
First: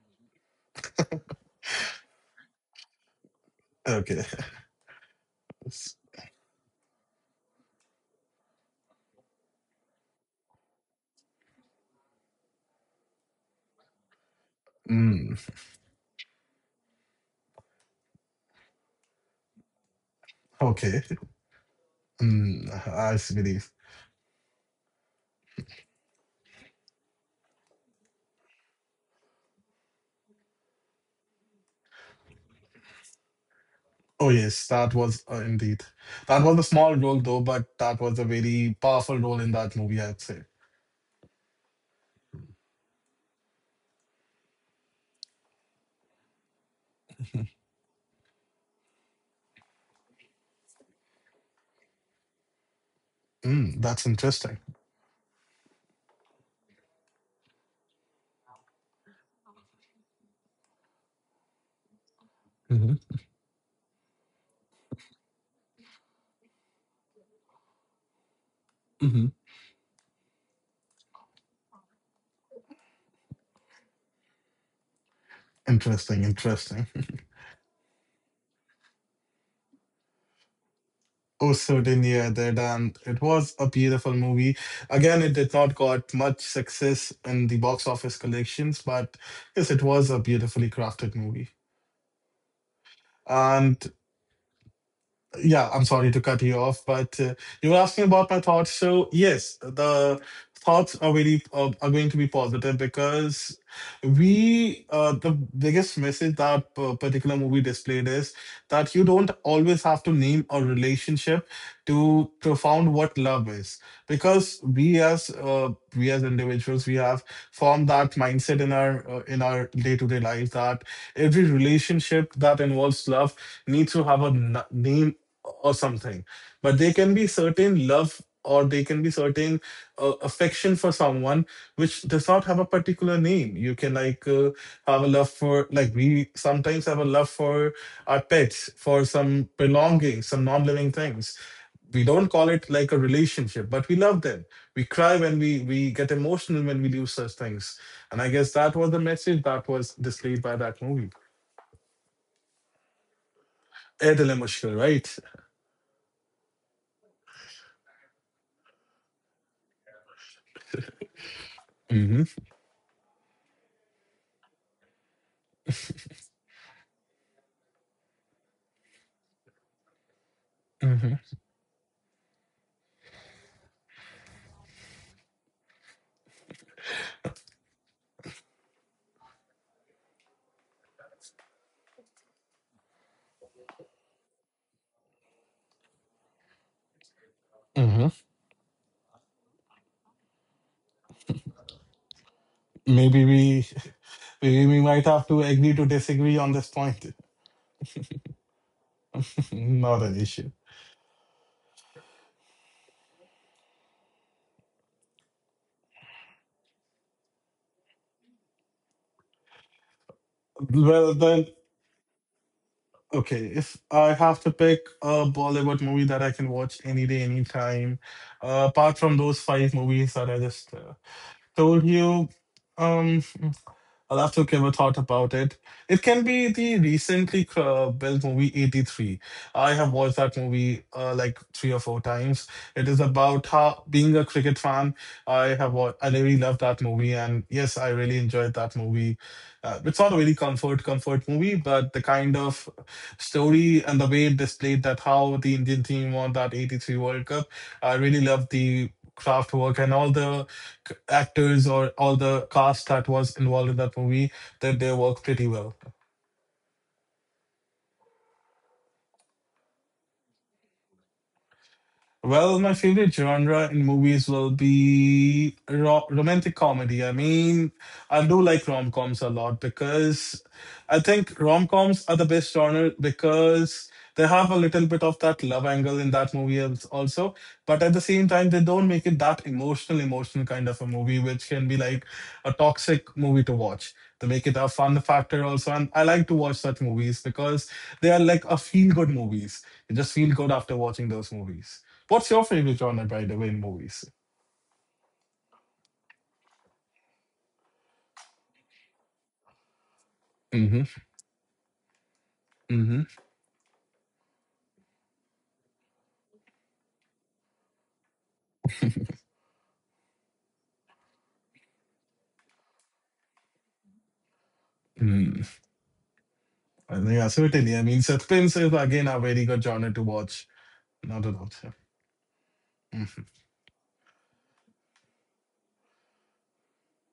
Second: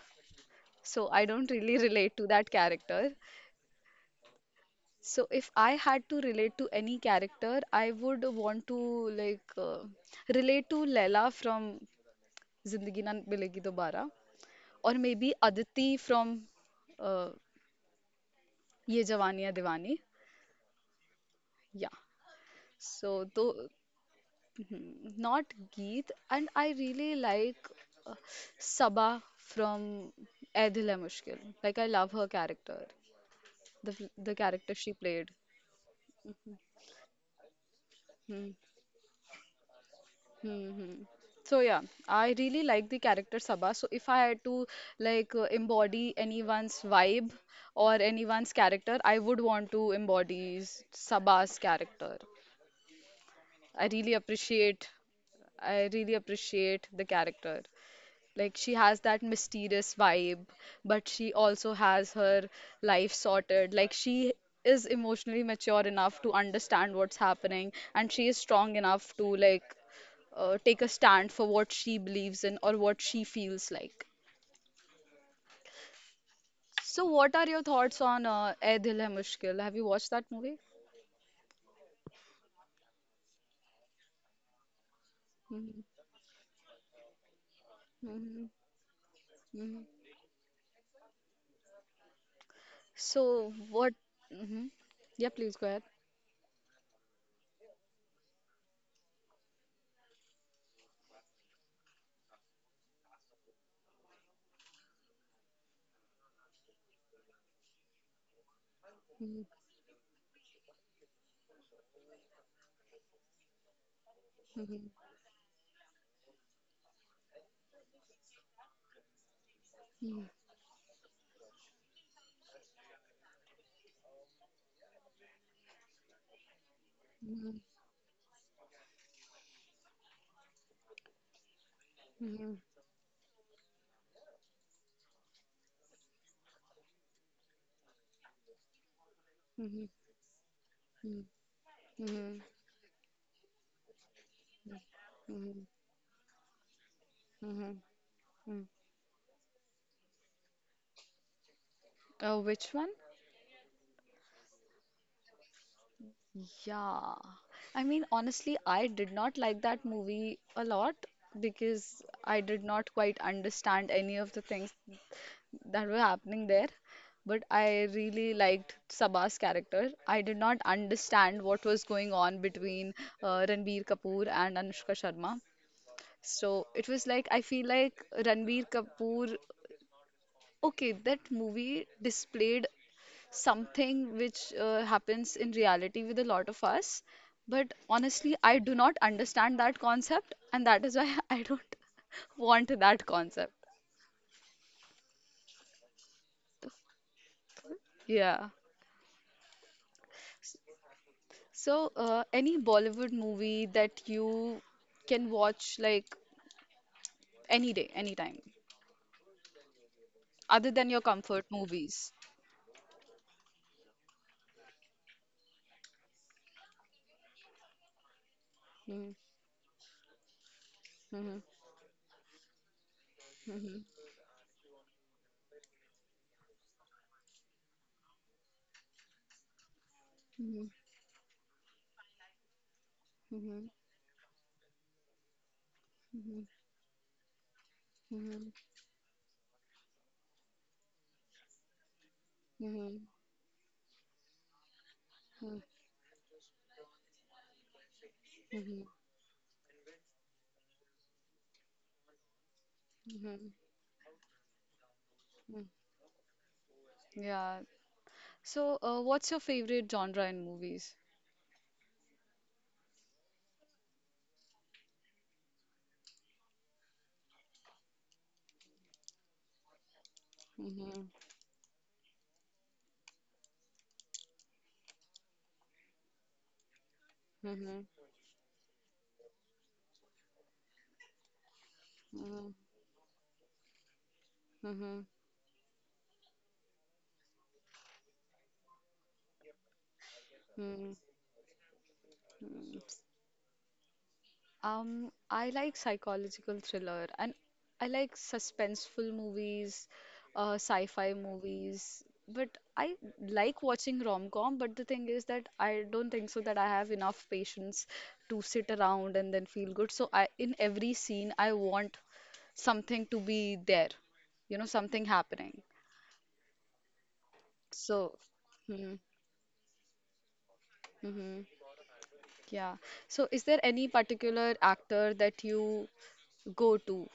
[SPEAKER 1] So I don't really relate to that character.
[SPEAKER 2] Okay.
[SPEAKER 1] So if I had to relate to any character, I would want to like relate to Laila from Zindagi Na Milegi Dobara, or maybe
[SPEAKER 2] Mm.
[SPEAKER 1] Aditi from uh, Ye Jawaniya Diwani.
[SPEAKER 2] Okay.
[SPEAKER 1] Yeah.
[SPEAKER 2] Mm,
[SPEAKER 1] So though
[SPEAKER 2] believe.
[SPEAKER 1] Mhm. Not Geet, and I really like uh, Sabah from Eh Dil Hai Mushkil. Like I love her character,
[SPEAKER 2] Oh,
[SPEAKER 1] the
[SPEAKER 2] yes,
[SPEAKER 1] character she
[SPEAKER 2] that was
[SPEAKER 1] played.
[SPEAKER 2] indeed. That was a small role, though, but that was a
[SPEAKER 1] Hmm.
[SPEAKER 2] very powerful role in that movie, I'd say.
[SPEAKER 1] Hmm. Hmm. So yeah, I really like the character Sabah. So if I had to like embody anyone's vibe or anyone's character, I would want to embody Sabah's character.
[SPEAKER 2] Mm,
[SPEAKER 1] I
[SPEAKER 2] that's
[SPEAKER 1] really
[SPEAKER 2] interesting.
[SPEAKER 1] appreciate. I really appreciate the character. Like she has that mysterious vibe, but she also has her
[SPEAKER 2] Hmm.
[SPEAKER 1] life sorted. Like she is emotionally mature enough to understand what's happening, and she is strong enough
[SPEAKER 2] Hmm.
[SPEAKER 1] to like take a stand for what she believes in or what she feels like.
[SPEAKER 2] Interesting, interesting.
[SPEAKER 1] So, what are your thoughts on ए दिल है मुश्किल? Have you watched that movie?
[SPEAKER 2] Oh, certainly, I did. And it was a beautiful movie. Again, it did not
[SPEAKER 1] Hmm.
[SPEAKER 2] got much success in the box office
[SPEAKER 1] Hmm.
[SPEAKER 2] collections, but yes,
[SPEAKER 1] Hmm.
[SPEAKER 2] it was a beautifully crafted movie.
[SPEAKER 1] So,
[SPEAKER 2] And
[SPEAKER 1] what? Hmm. Yeah, please go
[SPEAKER 2] Yeah,
[SPEAKER 1] ahead.
[SPEAKER 2] I'm sorry to cut you off, but you were asking about my thoughts. So yes, the thoughts are very are going to be positive because we the biggest message that particular movie displayed is that you don't
[SPEAKER 1] Hmm.
[SPEAKER 2] always have to name a relationship to profound what love is, because
[SPEAKER 1] Hmm.
[SPEAKER 2] we as individuals, we have formed that mindset in our day to day
[SPEAKER 1] Hmm.
[SPEAKER 2] life that every relationship that involves love needs to have a name or something. But they can be certain love, or they can be certain affection for someone which does not
[SPEAKER 1] Hmm.
[SPEAKER 2] have a particular name. You can like have a love for, like we sometimes have a love for our pets, for some
[SPEAKER 1] Hmm.
[SPEAKER 2] belongings, some non-living
[SPEAKER 1] Hmm.
[SPEAKER 2] things. We don't
[SPEAKER 1] Mm-hmm.
[SPEAKER 2] call it like a relationship, but we love them. We cry, when
[SPEAKER 1] Mm-hmm.
[SPEAKER 2] we get emotional when we lose such
[SPEAKER 1] Mm-hmm.
[SPEAKER 2] things. And I guess that was the message that was displayed by that movie.
[SPEAKER 1] Which one?
[SPEAKER 2] Air Dilemma, right?
[SPEAKER 1] Yeah. I mean, honestly, I did not like that movie a lot because I
[SPEAKER 2] Mm-hmm.
[SPEAKER 1] did not quite understand any of the things that were happening there. But I really liked Sabah's character. I did not
[SPEAKER 2] Mm-hmm.
[SPEAKER 1] understand what was going on between Ranbir Kapoor and Anushka Sharma. So it was like, I feel like Ranbir Kapoor, okay, that movie displayed something which happens in reality with a lot of us. But honestly, I do not understand that concept, and that is why I don't want that
[SPEAKER 2] Maybe
[SPEAKER 1] concept.
[SPEAKER 2] we we might have to agree to disagree on this point.
[SPEAKER 1] Yeah.
[SPEAKER 2] Not an issue.
[SPEAKER 1] So, any Bollywood movie that you can watch like any day, anytime, other than your
[SPEAKER 2] Well
[SPEAKER 1] comfort
[SPEAKER 2] then,
[SPEAKER 1] movies?
[SPEAKER 2] okay. If I have to pick a Bollywood movie that I can watch any day, anytime, apart
[SPEAKER 1] Mhm,
[SPEAKER 2] from those five movies that I just
[SPEAKER 1] mhm,
[SPEAKER 2] told you, um.
[SPEAKER 1] mhm,
[SPEAKER 2] That's okay. We thought about it. It can be the recently built movie 83. I have watched that
[SPEAKER 1] mhm,
[SPEAKER 2] movie like three or four times. It is about
[SPEAKER 1] mhm,
[SPEAKER 2] how being a cricket fan. I
[SPEAKER 1] mhm,
[SPEAKER 2] really
[SPEAKER 1] mhm,
[SPEAKER 2] love that movie. And yes, I really
[SPEAKER 1] mhm,
[SPEAKER 2] enjoyed that movie. It's not a really comfort movie, but the kind of story and the way it displayed that how the
[SPEAKER 1] mhm,
[SPEAKER 2] Indian team won that 83 World Cup. I really love
[SPEAKER 1] mhm,
[SPEAKER 2] the craft work and all the actors, or all the cast that was
[SPEAKER 1] mhm,
[SPEAKER 2] involved in that movie, did their work pretty
[SPEAKER 1] mhm.
[SPEAKER 2] well.
[SPEAKER 1] Yeah. So, what's your favorite genre in movies?
[SPEAKER 2] Well, my favorite genre in movies will be romantic comedy. I mean, I do like rom-coms a lot because I
[SPEAKER 1] Mm-hmm.
[SPEAKER 2] think rom-coms are the best genre because they have a little bit of that love angle in that movie also.
[SPEAKER 1] Mm-hmm.
[SPEAKER 2] But at the same time, they don't make it that emotional kind of a movie, which can be like
[SPEAKER 1] Mm-hmm.
[SPEAKER 2] a toxic movie to watch. They make it a
[SPEAKER 1] Mm-hmm.
[SPEAKER 2] fun factor also. And I like to watch such movies because they are like a feel-good movies. You just feel good after
[SPEAKER 1] Mm-hmm.
[SPEAKER 2] watching those movies. What's your favorite genre, by the way, in movies?
[SPEAKER 1] I like psychological thriller and I like suspenseful movies,
[SPEAKER 2] Hmm
[SPEAKER 1] sci-fi movies. But I
[SPEAKER 2] hmm
[SPEAKER 1] like watching rom-com, but the thing is that I don't think so that I have enough patience to sit around and then feel good. So I, in every scene, I want something to be there, you know, something
[SPEAKER 2] Mm.
[SPEAKER 1] happening.
[SPEAKER 2] I think, yeah, certainly. I mean,
[SPEAKER 1] So,
[SPEAKER 2] suspense is
[SPEAKER 1] hmm,
[SPEAKER 2] again a very good genre to watch. Not a
[SPEAKER 1] hmm,
[SPEAKER 2] doubt.
[SPEAKER 1] yeah. So, is there any particular actor that you go to?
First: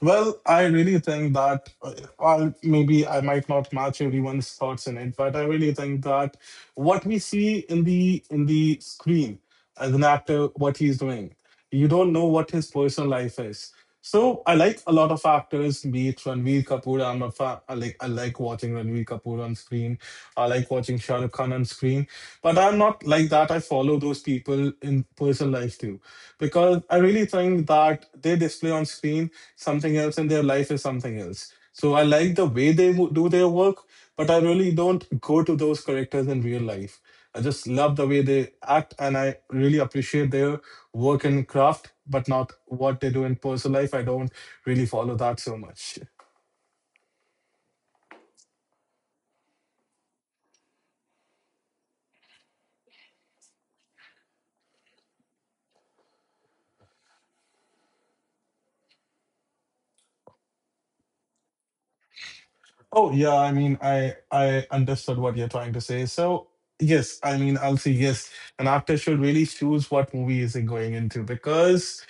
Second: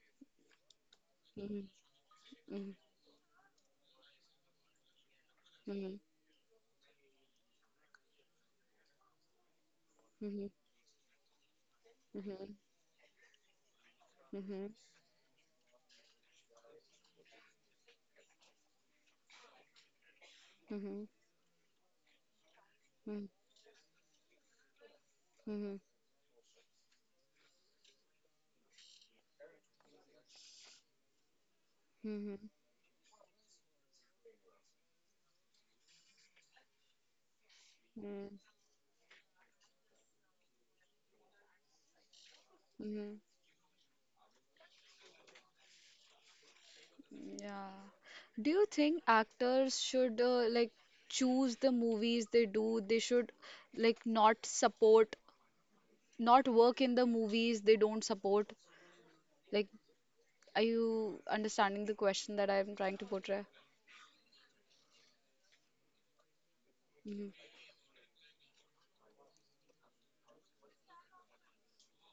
[SPEAKER 2] Well, I really think
[SPEAKER 1] Hmm.
[SPEAKER 2] that, while
[SPEAKER 1] Hmm.
[SPEAKER 2] maybe I might not match everyone's thoughts in it, but I really
[SPEAKER 1] Hmm.
[SPEAKER 2] think that what we see in the screen as an
[SPEAKER 1] Hmm.
[SPEAKER 2] actor, what he's doing, you don't know what
[SPEAKER 1] Hmm.
[SPEAKER 2] his personal life is. So I
[SPEAKER 1] Hmm.
[SPEAKER 2] like a lot of actors, be it Ranveer Kapoor. I'm a fan. I like watching Ranveer Kapoor on screen. I like watching
[SPEAKER 1] Hmm.
[SPEAKER 2] Shah Rukh Khan on screen. But I'm not
[SPEAKER 1] Hmm.
[SPEAKER 2] like that. I follow those people in personal
[SPEAKER 1] Hmm.
[SPEAKER 2] life too, because I really think that they display on screen something else and their life is something else. So I like
[SPEAKER 1] Hmm.
[SPEAKER 2] the way they do their work, but I really don't go to those characters in real life. I just love the way
[SPEAKER 1] Hmm.
[SPEAKER 2] they act, and I really appreciate their work and craft, but not what they
[SPEAKER 1] Hmm.
[SPEAKER 2] do in personal life. I don't really follow that so much.
[SPEAKER 1] Yeah. Do you think actors should like choose the movies they do? They should like not support, not work in the movies they don't support. Like, are you understanding the question that I'm trying to
[SPEAKER 2] Oh yeah,
[SPEAKER 1] portray?
[SPEAKER 2] I mean, I understood what you're trying to say. So yes, I
[SPEAKER 1] Mm-hmm.
[SPEAKER 2] mean, I'll say yes. An actor should really choose what movie is it going into, because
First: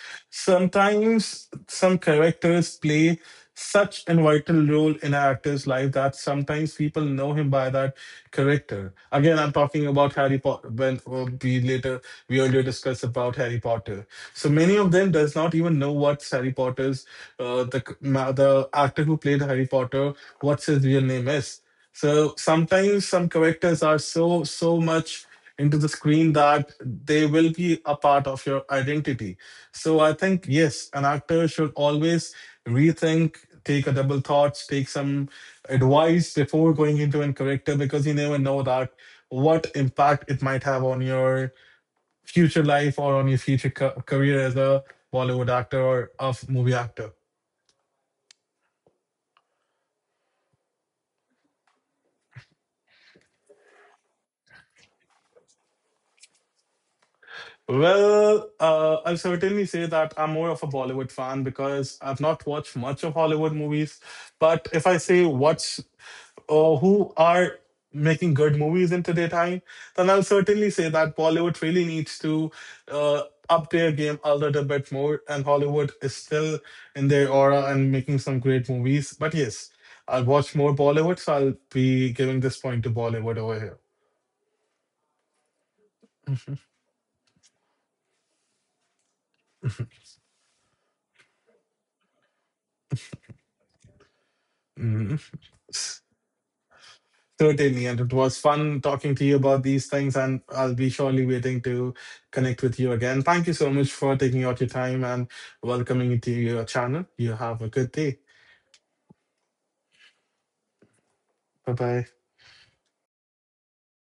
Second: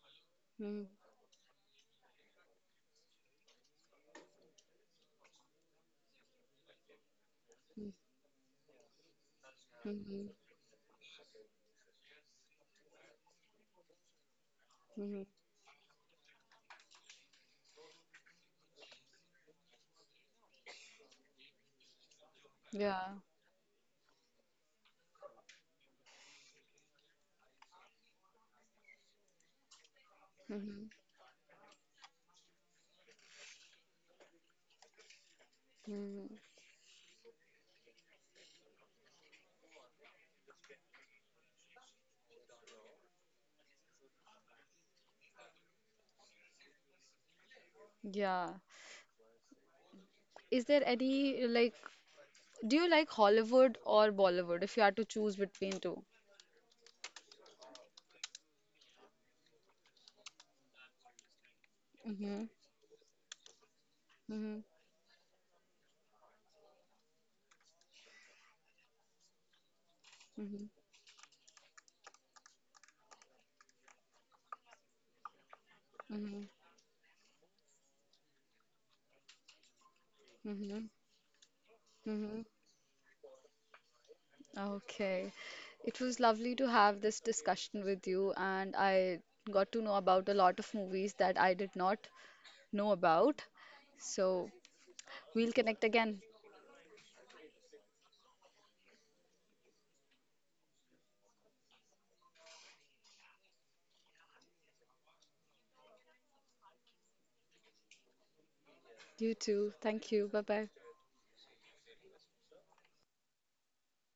[SPEAKER 1] Mm-hmm.
[SPEAKER 2] sometimes some characters play such an vital role in an actor's life that sometimes people know him by that character. Again, I'm talking about
[SPEAKER 1] Mm-hmm.
[SPEAKER 2] Harry Potter. When we later We earlier discussed about Harry Potter. So many of them
[SPEAKER 1] Mm-hmm.
[SPEAKER 2] does not even know what's Harry Potter's the actor who played Harry Potter, what's his real name is. So sometimes
[SPEAKER 1] Yeah.
[SPEAKER 2] some characters are so much into the screen that they will be a part of your identity. So I think
[SPEAKER 1] Mm-hmm.
[SPEAKER 2] yes, an actor should always rethink, take a double thoughts, take some advice
[SPEAKER 1] Mm-hmm.
[SPEAKER 2] before going into a character, because you never know that what impact it might have on your future life, or on your future career as a Bollywood actor or a movie actor.
[SPEAKER 1] Yeah. Is there any like do you like Hollywood or Bollywood if you had to choose between two?
[SPEAKER 2] Well, I'll certainly say that I'm more of a Bollywood fan because I've not
[SPEAKER 1] Mm-hmm.
[SPEAKER 2] watched much of Hollywood movies.
[SPEAKER 1] Mm-hmm.
[SPEAKER 2] But if I say what's who are making good movies in today time, then I'll
[SPEAKER 1] Mm-hmm.
[SPEAKER 2] certainly say that Bollywood really needs to uh, up their game a little bit more, and Hollywood is
[SPEAKER 1] Mm-hmm.
[SPEAKER 2] still in their aura and making some great movies. But yes, I'll watch more
[SPEAKER 1] Mm-hmm.
[SPEAKER 2] Bollywood, so I'll be giving
[SPEAKER 1] Mm-hmm.
[SPEAKER 2] this point to Bollywood over here.
[SPEAKER 1] Okay. It was lovely to have this discussion with you, and I got to know about a lot of movies that I did not know about. So,
[SPEAKER 2] Mhm.
[SPEAKER 1] we'll connect again.
[SPEAKER 2] Certainly, and it was fun talking to you about these things, and I'll be surely waiting to connect with you again. Thank you so much for taking out your time and welcoming me to your channel. You have a good day.
[SPEAKER 1] You too. Thank you. Bye bye.
[SPEAKER 2] Bye bye.